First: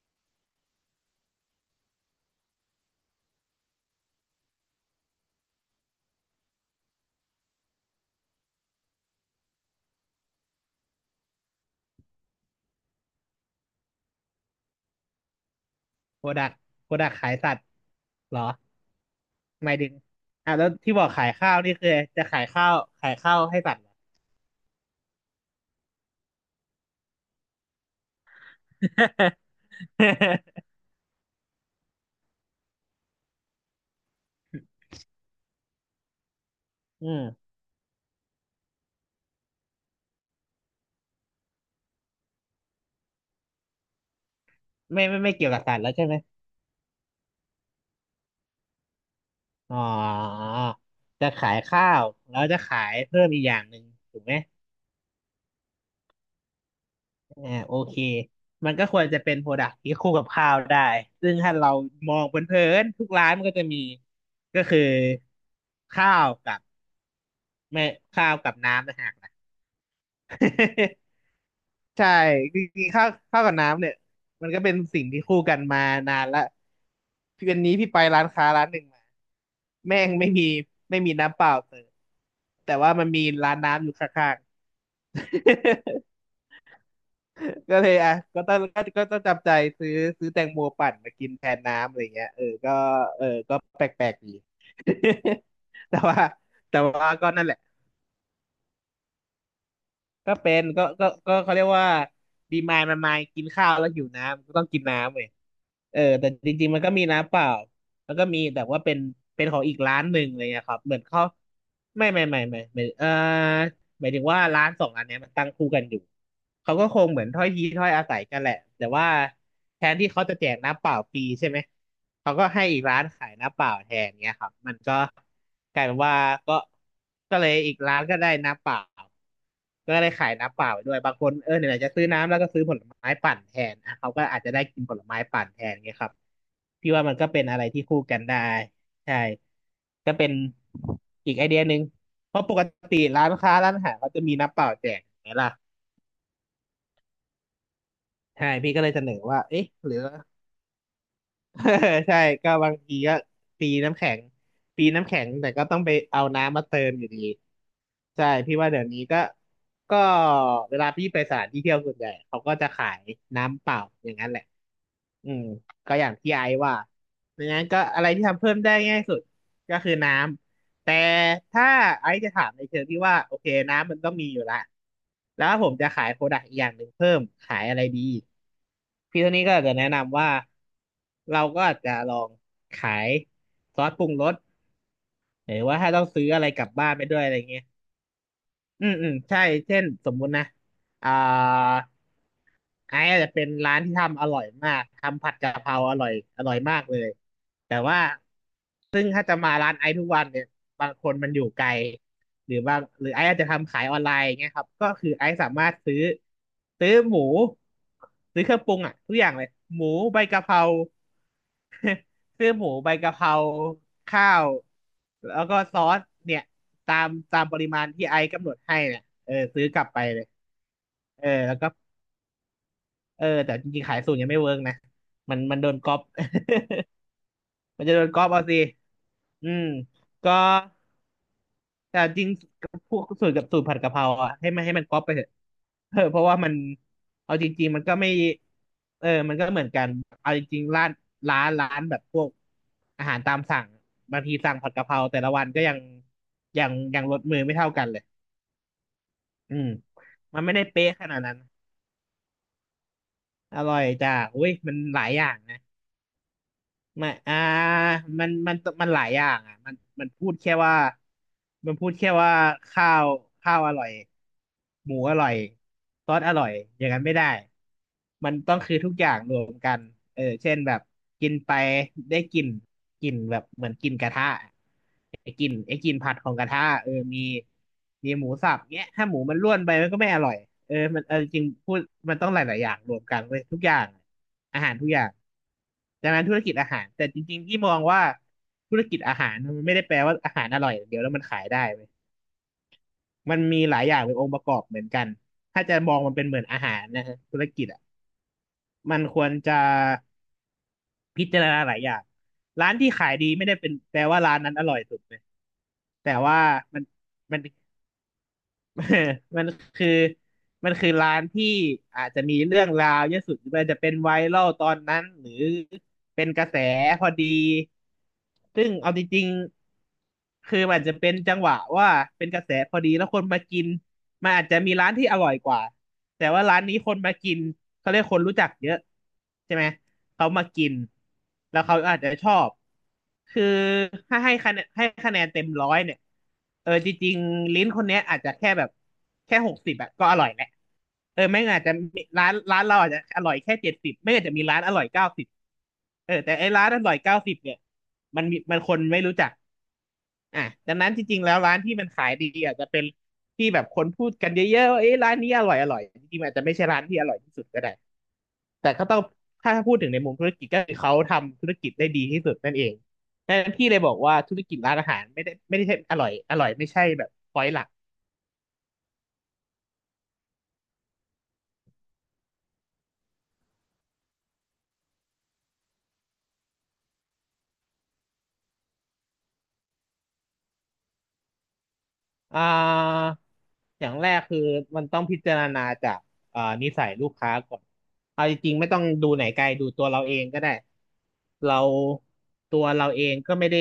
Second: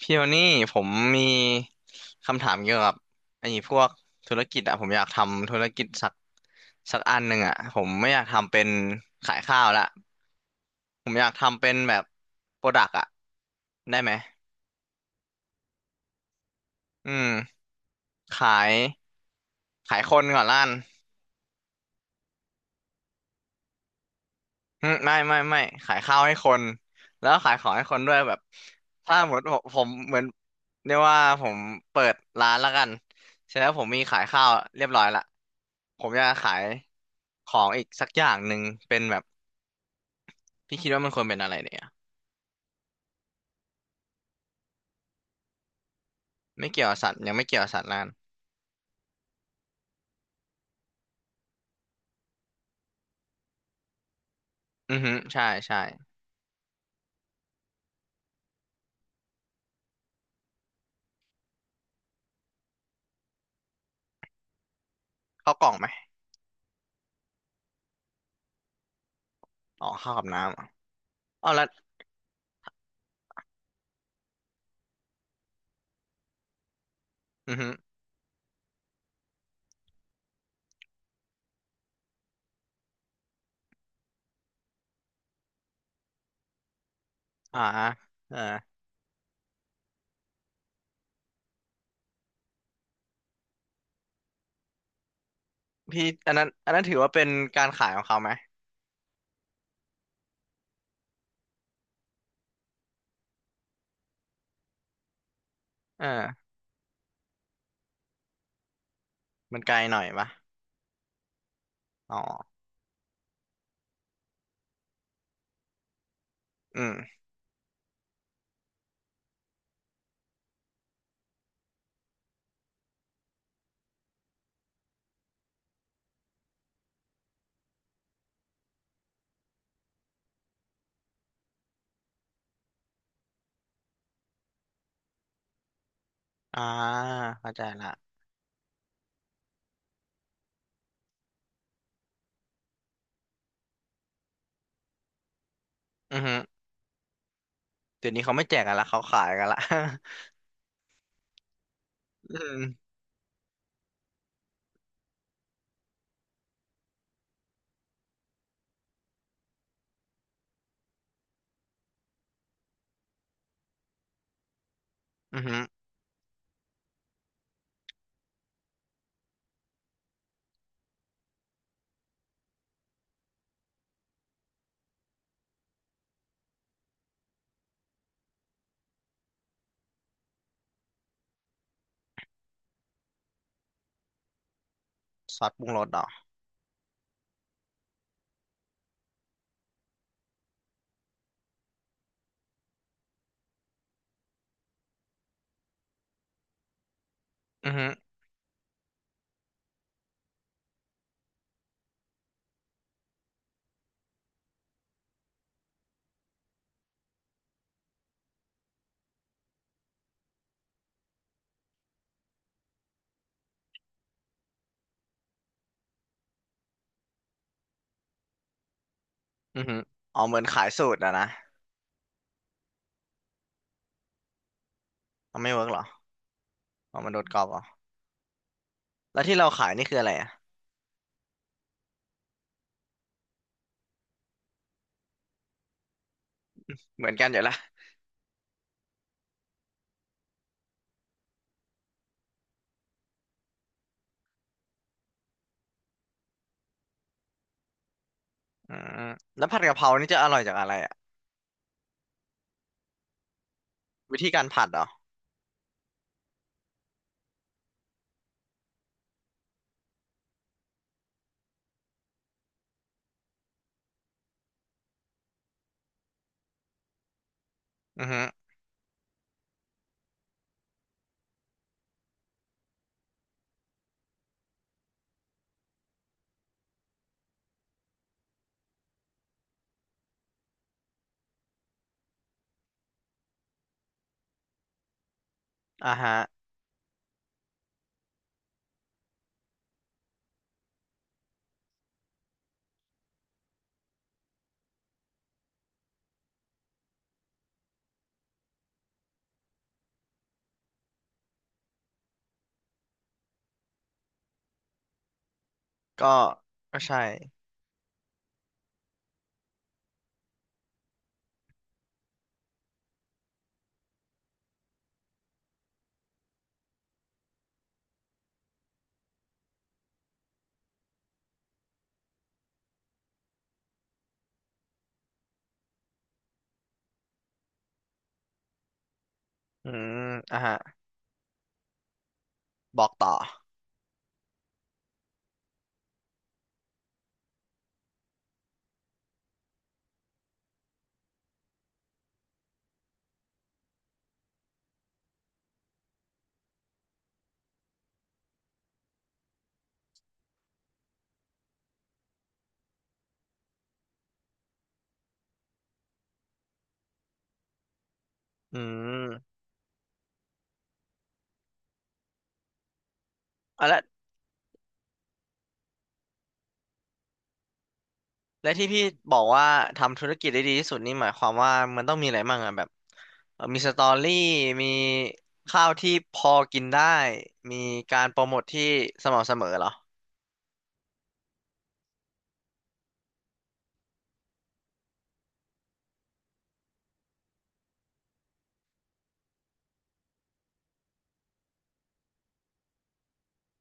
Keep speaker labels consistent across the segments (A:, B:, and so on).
A: พี่วนนี่ผมมีคำถามเกี่ยวกับไอ้พวกธุรกิจอะผมอยากทำธุรกิจสักอันหนึ่งอะผมไม่อยากทำเป็นขายข้าวละผมอยากทำเป็นแบบโปรดักอะได้ไหม
B: โปรดักโปรดั
A: อื
B: กขายสัต
A: ม
B: ว์เห
A: ข
B: รอ
A: าย
B: หมายถึง
A: คนก่อน
B: อ่ะ
A: ล้า
B: แล้
A: น
B: วที่บอกขายข้าวนี่คือจะขายข้าวให้สัตว์เหรอ
A: อืมไม่ขายข้าวให้คนแล้วก็ขายของให้คนด้วยแบบถ้าหมดผม ผมเหมือนเรียกว่าผมเปิดร้านแล้วกันเสร็จแล้วผมมีขายข้าวเรียบร้อยละผมจะขาย
B: อื
A: ข
B: ม
A: องอีกสักอย่างหนึ่งเป็นแบบพี่คิดว่ามันควรเป็นอะไรเนี่ย
B: ไม่เกี่ยวกับสัตว์แล้วใช่ไหม
A: ไม่เกี่ยวกับสัตว์ยังไม่เกี่ยวกับสัตว์แล้วกัน
B: อ๋อจะขายข้าวแล้วจะขายเพิ่มอีกอย่างหนึ่งถูกไหม
A: อือฮึใช่ใช่
B: อ่าโอเคมันก็ควรจะเป็นโปรดักที่คู่กับข้าวได้ซึ่งถ้าเรามองเพลินๆทุกร้านมันก็จะมีก็คือ
A: ข้าวกล่องไหม
B: ข้าวกับไม่ข้าวกับน้ำนะฮะ
A: อ๋อข้าวกับน้ ำอ๋อเอาละ
B: ใช่จริงๆข้าวกับน้ำเนี่ยมันก็เป็นสิ่งที่คู่กันมานานละพี่
A: อื
B: วั
A: อ
B: น
A: ฮึ
B: นี้พี่ไปร้านค้าร้านหนึ่งมาแม่งไม่มีไม่มีน้ำเปล่าเสิร์ฟแต่ว่ามันมีร้านน้ำอยู่ข้างๆ
A: อ่า
B: ก็เลยอ่ะ
A: เออ
B: ก็ต้องก็ต้องจำใจซื้อซื้อแตงโมปั่นมากินแทนน้ำอะไรเงี้ยเออก็เออก็แปลกๆดี แต่
A: พี่
B: ว่า
A: อันนั้นอัน
B: แต่
A: นั้นถือ
B: ว่า
A: ว่าเป็
B: ก็
A: น
B: นั่นแหละ
A: การขายของเขาไหม
B: ก็เป็นก็ก็เขาเรียกว่าดีมายมันมากินข้าวแล้วหิวน้ำก็ต้องกินน้ำเลย เออ
A: เออ
B: แต่จริงๆมันก็มีน้ำเปล่าแล้วก็มีแต่ว่าเป็นเป็นข
A: มั
B: อ
A: น
B: ง
A: ไก
B: อี
A: ล
B: ก
A: ห
B: ร้า
A: น่อ
B: น
A: ย
B: หนึ่ง
A: ปะ
B: อะไรเลยนยครับเหมือนเขาไม่
A: อ๋อ
B: ไม่ไม่ไม่ไม่เออ หมายถึงว่าร้านสองอันเนี้ยมันตั้งคู่กันอยู่เขา
A: อื
B: ก็คง
A: ม
B: เหมือนถ้อยทีถ้อยอาศัยกันแหละแต่ว่าแทนที่เขาจะแจกน้ำเปล่าฟรีใช่ไหมเขาก็ให้อีกร้านขายน้ำเปล่าแทนเนี้ยครับมันก็กลายเป็นว่าก็ก็เลยอีกร้านก็ได้น้ำเปล่าก็ได้ขายน้ำเปล่าไปด้วยบางคนเออไหนๆจะซื้อน้ำแล้วก็ซื้อผลไม้ปั่นแทนอ่ะเขาก็อาจจะได้กินผลไม้ปั่นแทนเงี้ยครับ
A: อ่า
B: พี่ว่ามันก็เป็น
A: เข้า
B: อะ
A: ใจ
B: ไรที่
A: ละ
B: คู่กันได้ ใช่ก็เป็นอีกไอเดียหนึ่งเพราะปกติร้านค้าร้านอาหารเขาจะมีน้ำเปล่าแจกไหมล่ะ
A: อือฮึเดี๋ยวนี้เขาไม่
B: ใช่
A: แจก
B: พี่
A: กัน
B: ก็
A: ละ
B: เลย
A: เขา
B: เสนอ
A: ขาย
B: ว่า
A: กันละ
B: เอ๊ะหรือ ใช่
A: อื
B: ก็
A: ม
B: บางทีก็ปีน้ำแข็งปีน้ำแข็งแต่ก็ต้องไปเอาน้ำมาเติมอยู่ดีใช่พี่ว่าเดี๋ยวนี้ก็เวลาพี่ไปสถานที่เที่ยวส่วนใหญ่เขาก็จะขายน้ำเปล่าอย่างนั้นแหละอื
A: อื
B: ม
A: อฮึ
B: ก็อย่างที่ไอซ์ว่าดังนั้นก็อะไรที่ทำเพิ่มได้ง่ายสุดก็คือน้ำ แต่ถ้าไอซ์จะถามในเชิงที่ว่าโอเคน้ำมันต้องมีอยู่ละแล้วผมจะขายโปรดักต์อีกอย่างหนึ่งเพิ่มขายอะไรดีพี่โทนี่ก็อาจจะแนะนำว่าเราก็อาจจะลองขายซอสปรุงรส
A: ซอ
B: ห
A: ส
B: รือ
A: ปรุง
B: ว่า
A: รส
B: ถ้า
A: เหร
B: ต้อ
A: อ
B: งซื้ออะไรกลับบ้านไปด้วยอะไรเงี้ยอืมใช่เช่นสมมุตินะอ่า ไอ้อาจจะเป็นร้านที่ทำอร่อยมากทำผัดกะเพราอร่อยอร่อยมากเลย
A: อือ
B: แต่
A: ฮึ
B: ว่าซึ่งถ้าจะมาร้านไอ้ทุกวันเนี่ยบางคนมันอยู่ไกลหรือว่าหรือไอ้อาจจะทำขายออนไลน์อย่างเงี้ยครับก็คือไอ้สามารถซื้อซื้อหมูซื้อเครื่องปรุงอ่ะทุกอย่างเลยหมูใบกะเพราซื้อหมูใบกะเพราข้าวแล้วก็ซอสเนี่ยตามปริมาณที่ไอ้กำหนดให้เนี่ยเออ
A: อื
B: ซื้
A: อ
B: อ
A: ฮึ
B: กลับไป
A: อ๋
B: เล
A: อ
B: ย
A: เหมือนขายสูตรอะ
B: เอ
A: นะ
B: อแล้วก็ เออแต่จริงๆขายสูตรยังไม่เวิร์กนะมั
A: มั
B: น
A: นไม่
B: มัน
A: เวิร์
B: โด
A: กเห
B: น
A: รอ
B: ก๊อป
A: อ๋อมันโดนกรอบเหรอ
B: มันจะโดนก๊อปเอาสิ
A: แล้วที่เรา
B: อืม
A: ขายนี่คืออะไรอะ
B: ก็แต่จริงพวกสูตรกับสูตรผัดกะเพราอ่ะให้มันก๊อปไปเถอะ เออเพราะว่ามัน
A: เหมือนกันอ
B: เอา
A: ยู่
B: จ
A: ละ
B: ริงๆมันก็ไม่เออมันก็เหมือนกันเอาจริงๆร้านร้านแบบพวกอาหารตามสั่งบางทีสั่งผัดกะเพราแต่ละวันก็ยังยังรสมือไม่เท่ากันเลย
A: อืมแล้ว
B: อื
A: ผัด
B: ม
A: กะเพรานี่จะอร่อ
B: มั
A: ย
B: นไม่
A: จาก
B: ได้
A: อะไร
B: เป๊ะ
A: อะ
B: ขนาดนั้นอร่อยจ้ะ
A: วิธีการ
B: อุ้ย
A: ผัด
B: มั
A: เห
B: น
A: รอ
B: หลายอย่างนะ ไม่อ่ามันหลายอย่างอ่ะมันมันพูดแค่ว่ามันพูดแค่ว่าข้าวข้าวอร่อย หมูอร่อย ซอสอร่อย อย่างนั้นไม่ได้
A: อือฮึ
B: มันต้องคือทุกอย่างรวมเออเช่นแบบกินไปได้กลิ่นกลิ่นแบบเหมือนกลิ่นกระทะ ไอ้กลิ่นผัดของกระทะเออมีหมูสับเนี้ยถ้าหมูมันร่วนไปมันก็ไม่อร่อยเออมันเออจริงพูดมันต้องหลายๆอย่างรวมกันเลยทุกอย่างอาหารทุกอย่าง
A: อ่า
B: ดัง
A: ฮะ
B: นั้นธุรกิจอาหารแต่จริงๆที่มองว่าธุรกิจอาหารมันไม่ได้แปลว่าอาหารอร่อยอย่างเดียวแล้วมันขายได้เว้ยมันมีหลายอย่างเป็นองค์ประกอบเหมือนกันถ้าจะมองมันเป็นเหมือนอาหารนะฮะธุรกิจอ่ะมันควรจะพิจารณาหลายอย่างร้านที่ขายดีไม่ได้เป็นแปลว่าร้านนั้นอร่อยสุดเลย
A: ก็
B: แต่ว่า
A: ก็
B: มัน
A: ใช่
B: มัน เอมันอมันคือร้านที่อาจจะมีเรื่องราวเยอะสุดหรือว่าจะเป็นไวรัลตอนนั้นหรือเป็นกระแสพอดีซึ่งเอาจริงๆคือมันจะเป็นจังหวะว่าเป็นกระแสพอดีแล้วคนมากินมันอาจจะมีร้านที่อร่อยกว่าแต่ว่าร้านนี้คนมากินเขาเรียกคนรู้จักเยอะใช่ไหม
A: อืม
B: เขา
A: อ่า
B: มา
A: ฮะ
B: กินแล้วเขาอาจจะชอบ
A: บอกต่อ
B: คือถ้าให้คะแนนเต็ม 100เนี่ยเออจริงๆลิ้นคนเนี้ยอาจจะแค่แบบแค่60อะก็อร่อยแหละเออไม่งั้นอาจจะมีร้านเราอาจจะอร่อยแค่70ไม่งั้นอาจจะมีร้านอร่อยเก้าสิบเออแต่ไอ้ร้านอร่อยเก้าสิบเนี่ยมันคนไม่รู้จักอ่ะดังนั้นจริงๆแล้วร้านที่มันขายดีอาจจะเป็นที่แบบคนพูดกันเยอะๆว่าเอ้ยร้านนี้อร่อยอร่อยจริงๆมันอาจจะไม่ใช่ร้านที่อร่อยที่สุดก็ได้
A: อื
B: แต่ก็ต้อง
A: ม
B: ถ้าพูดถึงในมุมธุรกิจก็คือเขาทำธุรกิจได้ดีที่สุดนั่นเองดังนั้น
A: อ่ะ
B: พี่เล
A: แล้
B: ย
A: ว
B: บอกว่าธุรกิจร้านอาหารไม่ได้ใช่อร่อยอร่อยไม่ใช่แบบพอยต์หลัก
A: และที่พี่บอกว่าทำธุรกิจได้ดีที่สุดนี่หมายความว่ามันต้องมีอะไรบ้างอะแบบมีสตอรี่มีข้าวที่พอกินได้มีการโปรโมทที่สม่ำเสมอเหรอ
B: อ่าอย่างแรกคือมันต้องพิจารณาจากนิสัยลูกค้าก่อนเอาจริงๆไม่ต้องดูไหนไกลดูตัวเราเองก็ได้เราตัวเราเองก็ไม่ได้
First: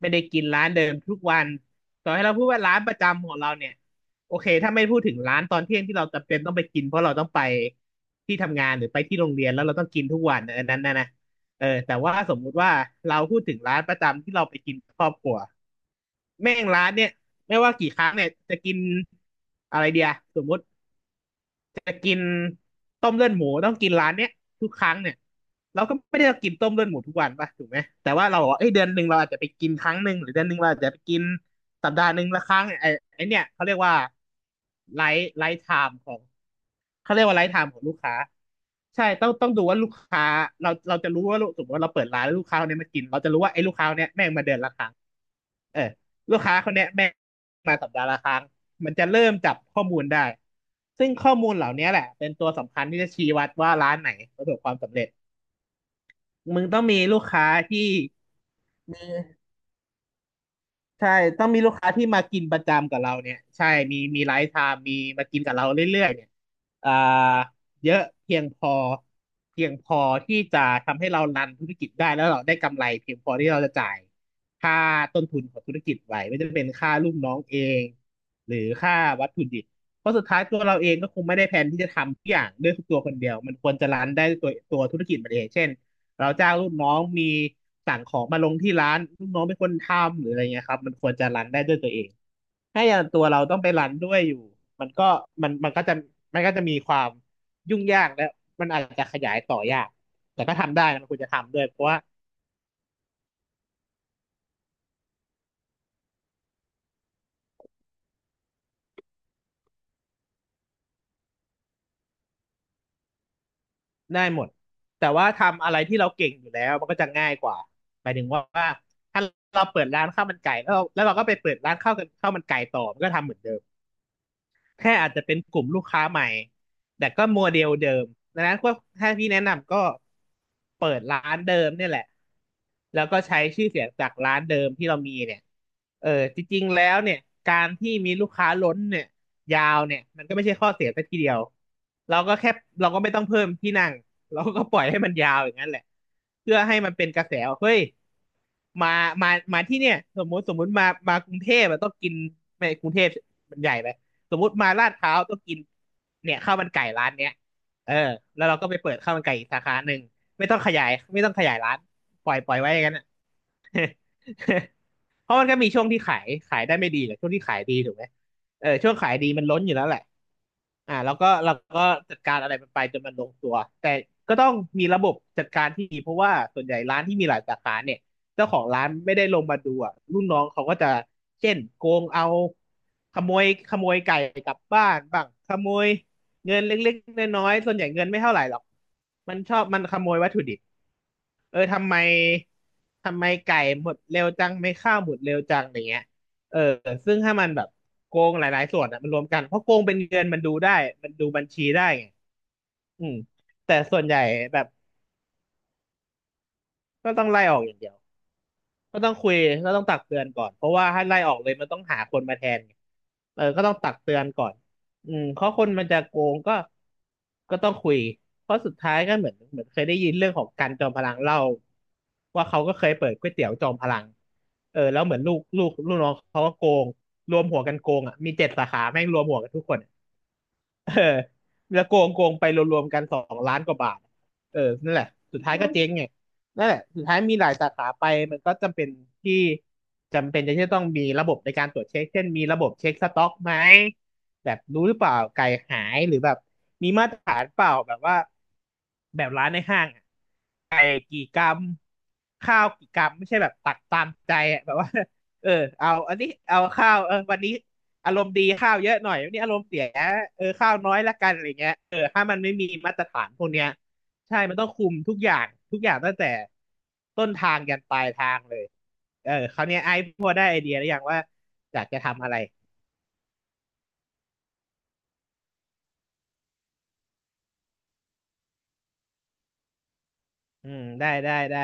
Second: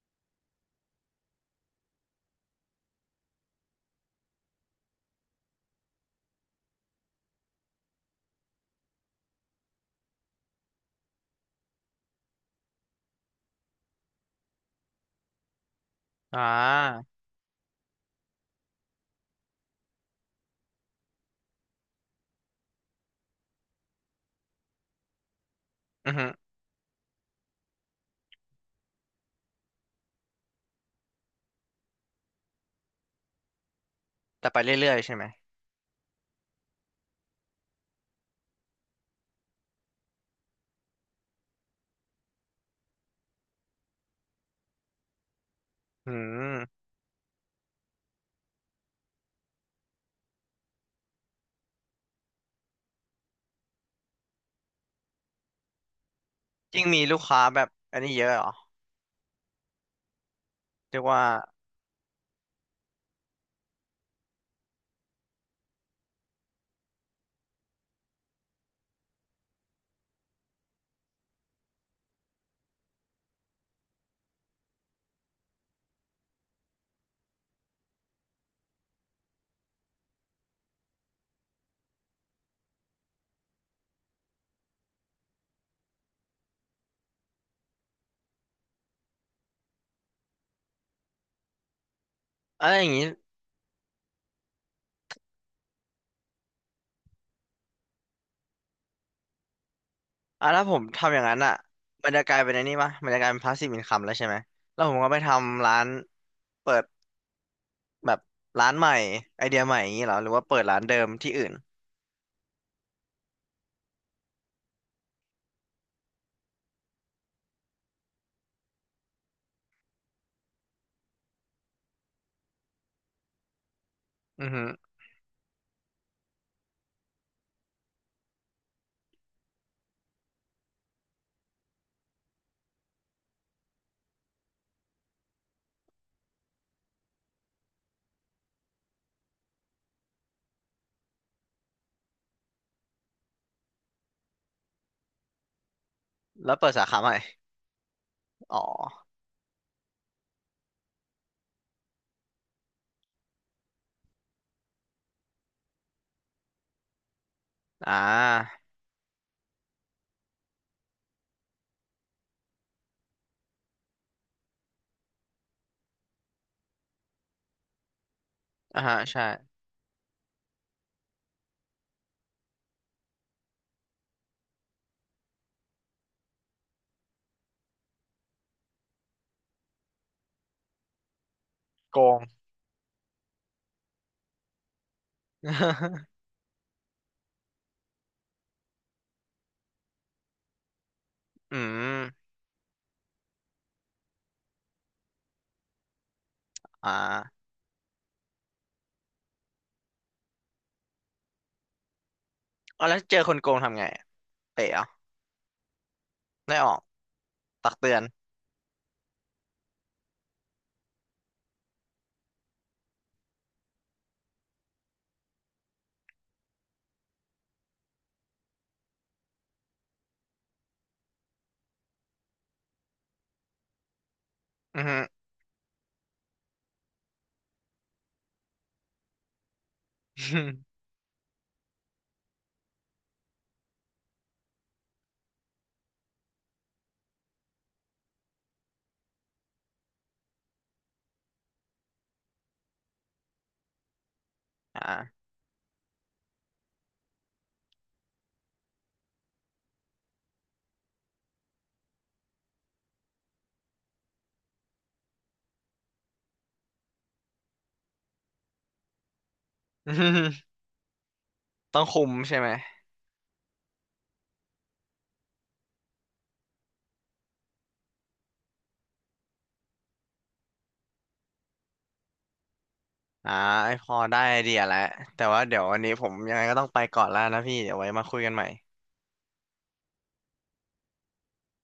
B: ไม่ได้กินร้านเดิมทุกวันต่อให้เราพูดว่าร้านประจำของเราเนี่ยโอเคถ้าไม่พูดถึงร้านตอนเที่ยงที่เราจำเป็นต้องไปกินเพราะเราต้องไปที่ทำงานหรือไปที่โรงเรียนแล้วเราต้องกินทุกวันอันนั้นนะนะเออแต่ว่าสมมุติว่าเราพูดถึงร้านประจำที่เราไปกินกับครอบครัว
A: อ่
B: แม่งร้านเนี่ย
A: า
B: ไม่ว่ากี่ครั้งเนี่ยจะกินอะไรเดียสมมติจะกินต้มเลือดหมูต้องกินร้านเนี้ยทุกครั้งเนี่ยเราก็
A: อือ
B: ไม่ได้
A: ฮึ
B: กินต้มเลือดหมูทุกวันป่ะถูกไหมแต่ว่าเราบอกว่าเอ้ยเดือนหนึ่งเราอาจจะไปกินครั้งหนึ่งหรือเดือนหนึ่งเราอาจจะไปกินสัปดาห์หนึ่งละครั้งเนี่ยไอ้เนี่ยเขาเรียกว่า
A: แต่ไปเรื่อย
B: ไล
A: ๆใช่ไหม
B: ฟ์ไลฟ์ไทม์ของเขาเรียกว่าไลฟ์ไทม์ของลูกค้าใช่ต้องดูว่าลูกค้าเราจะรู้ว่าลูกสมมติว่าเราเปิดร้านแล้วลูกค้าคนเนี้ยมากินเราจะรู้ว่าไอ้ลูกค้าคนเนี้ยแม่งมาเดือนละครั้ง เออ
A: อื
B: ลูกค้า
A: ม
B: คนเขาแนี้ยแม่มาสัปดาห์ละครั้งมันจะเริ่มจับข้อมูลได้ซึ่งข้อมูลเหล่านี้แหละเป็นตัวสำคัญที่จะชี้วัดว่าร้านไหนประสบความสำเร็จมึงต้อ
A: ยิ่
B: ง
A: ง
B: มี
A: มีลู
B: ลู
A: ก
B: ก
A: ค้า
B: ค้า
A: แบบ
B: ที่
A: อันนี้เยอะเหรอเรียก
B: ใช่
A: ว่า
B: ต้องมีลูกค้าที่มากินประจำกับเราเนี่ยใช่มีไลฟ์ไทม์มีมากินกับเราเรื่อยๆเนี่ยอ่าเยอะเพียงพอเพียงพอที่จะทำให้เรารันธุรกิจได้แล้วเราได้กำไรเพียงพอที่เราจะจ่ายค่าต้นทุนของธุรกิจไหวไม่ว่าจะเป็นค่าลูกน้องเองหรือค่าวัตถุดิบเพราะสุดท้ายตัวเราเองก็คงไม่ได้แผนที่จะทำทุกอย่างด้วยทุกตัวคนเดียวมันควรจะรันได้ด้วยตัวธุรกิจมันเองเช่น เราจ้างลูกน้องมีสั่งของมาลงที่ร้านลูกน้องเป็นคนทำหรืออะไรเงี้ยครับมันควรจะรันได้ด้วยตัวเอง
A: อะไรอ
B: ถ้า
A: ย่า
B: อ
A: ง
B: ย่าง
A: งี้
B: ตัวเราต้องไปรันด้วยอยู่มันก็มันมันก็จะมันก็จะมีความยุ่งยากและมันอาจจะขยายต่อยากแต่
A: อ่ะ
B: ก็
A: ถ้าผ
B: ทำ
A: ม
B: ได้นะมัน
A: ทำ
B: ค
A: อ
B: วร
A: ย่าง
B: จะ
A: นั้นอะ
B: ทำด้วยเพราะว่า
A: มันจะกลายเป็นอันนี้ปะมันจะกลายเป็นพาสซีฟอินคัมแล้วใช่ไหมแล้วผมก็ไปทำร้านเปิดแบบร้านใหม่ไอเดียใหม่อย่างงี้เหรอหรือว่าเปิดร้านเดิมที่อื่น
B: ได้หมดแต่ว่าทำอะไรที่เราเก่งอยู่แล้วมันก็จะง่ายกว่าหมายถึงว่าถ้าเราเปิดร้านข้าวมันไก่แล้วเราก็ไปเปิดร้านข้าวกันข้าวมันไก่ต่อมันก็ทำเหมือนเดิม
A: อือฮึ
B: แค่อาจจะเป็นกลุ่มลูกค้าใหม่แต่ก็โมเดลเดิมดังนั้นก็ถ้าพี่แนะนำก็เปิดร้านเดิมเนี่ยแหละ แล้วก็ใช้ชื่อเสียงจากร้านเดิมที่เรามีเนี่ยเออจริงๆ แล้วเนี่ย การที่มีลูกค้าล้นเนี่ยยาวเนี่ยมันก็ไม่ใช่ข้อเสียซะทีเดียวเราก็แค่เราก็ไม่ต้องเพิ่มที่นั่งเราก็ปล่อยให้มันยาวอย่างนั้นแหละ
A: แล้ว
B: เพื่อ
A: เปิด
B: ให้
A: สา
B: มัน
A: ขา
B: เป็
A: ให
B: น
A: ม่
B: กระแสว่าเฮ้ย
A: อ๋อ
B: มามาที่เนี่ยสมมุติมากรุงเทพอะต้องกินไม่กรุงเทพมันใหญ่ไป สมมติมาลาดพร้าวต้องกินเนี่ยข้าวมันไก่ร้านเนี้ยเอ
A: อ่
B: อแล้วเรา
A: า
B: ก็ไปเปิดข้าวมันไก่อีกสาขาหนึ่งไม่ต้องขยายไม่ต้องขยายร้านปล่อยไว้อย่างนั้นอ่ะ เพราะมันก็มีช่วงที่ขายได้ไม่ดีแหละช่วงที่ขายดีถูกไหมเออ
A: อ่า
B: ช่วง
A: ฮะ
B: ขาย
A: ใช่
B: ดีมันล้นอยู่แล้วแหละอ่าแล้วก็เราก็จัดการอะไรมันไปจนมันลงตัวแต่ก็ต้องมีระบบจัดการที่ดีเพราะว่าส่วนใหญ่ร้านที่มีหลายสาขาเนี่ย เจ้าของร้านไม่ได้ลงมาดูอ่ะรุ่นน้องเขาก็จะเช่นโก
A: โก
B: ง
A: ง
B: เอาขโมยไก่กลับบ้านบ้างขโมย เงินเล็กๆน้อยๆส่วนใหญ่เงินไม่เท่าไหร่หรอกมันชอบขโมยวัตถุดิบ
A: อื
B: เออทำไม
A: ม
B: ไก่หมดเร็วจังไม่ข้าวหมดเร็วจังอย่างเงี้ยเออ
A: อ่
B: ซึ่งถ้า
A: า
B: มันแบบโกงหลายๆส่วนอ่ะมันรวมกันเพราะโกงเป็นเงินมันดูได้มันดูบัญชีได้ไง
A: เอาแล้ว
B: อืม
A: เจอคนโกง
B: แต่
A: ทำไง
B: ส่
A: อะ
B: วนใหญ่แบ
A: เตะ
B: บ
A: เหรอได้ออก
B: ก็ต้องไล่ออกอ
A: ตัก
B: ย่างเดี
A: เตื
B: ยว
A: อน
B: ก็ต้องคุยก็ต้องตักเตือนก่อนเพราะว่าถ้าไล่ออกเลยมันต้องหาคนมาแทนไงเออก็ต้องตักเตือนก่อนอืมเพราะคนมันจะโกงก็ต้องคุยเพราะสุดท้ายก็เหมือนเคยได้ยินเรื่องของการจอมพลังเล่าว่าเขาก็เคยเปิดก๋วยเตี๋ยวจอมพลังเอ
A: อื
B: อ
A: อฮึ
B: แล้วเหมือนลูกน้องเขาก็โกงรวมหัวกันโกงอ่ะมี7 สาขาแม่งรวมหัวกันทุกคน เออแล้วโกงไปรวมๆกัน2 ล้านกว่าบาทเออนั่นแหละสุดท้ายก็เจ๊งไงนั่นแหละสุดท้ายมีหลายสาขาไปมันก็จำเป็นที่จำเป็นจะที่ต้องมีระบบในการตรวจเช็คเช่นมีระบบเช็คสต็อกไหม แบบรู้ห
A: อ่า
B: รือเปล่าไก่หายหรือแบบมีมาตรฐานเปล่าแบบว่าแบบร้านในห้างอะ ข้าวกี่กรัมไม่ใช่แบบตักตามใจอะแบบว่า เออเอาอันนี้เอาข้าวเออวันนี้อารมณ์ดีข้าวเยอะหน่อยวันนี้อารมณ์เสียเออข้าวน้อยละกันอะไรเงี้ ย
A: ต้อง
B: เออ
A: คุม
B: ถ้ามั
A: ใช่
B: น
A: ไหม
B: ไม่มีมาตรฐานพวกเนี้ยใช่มันต้องคุมทุกอย่างทุกอย่างตั้งแต่ต้นทางยันปลายทางเลยเออคราวเนี้ยไอ้พอได้ไอเดียหรือยังว่าอยากจะทำอะไร
A: อ่าพอได้ไอเดียแล้ว แต่ว่าเดี๋ยววันนี้ผมยังไงก็ต้องไปก่อนแล้วนะพี่ เดี๋ยวไว้มาคุยกันใหม่
B: อืมได้ได้ได้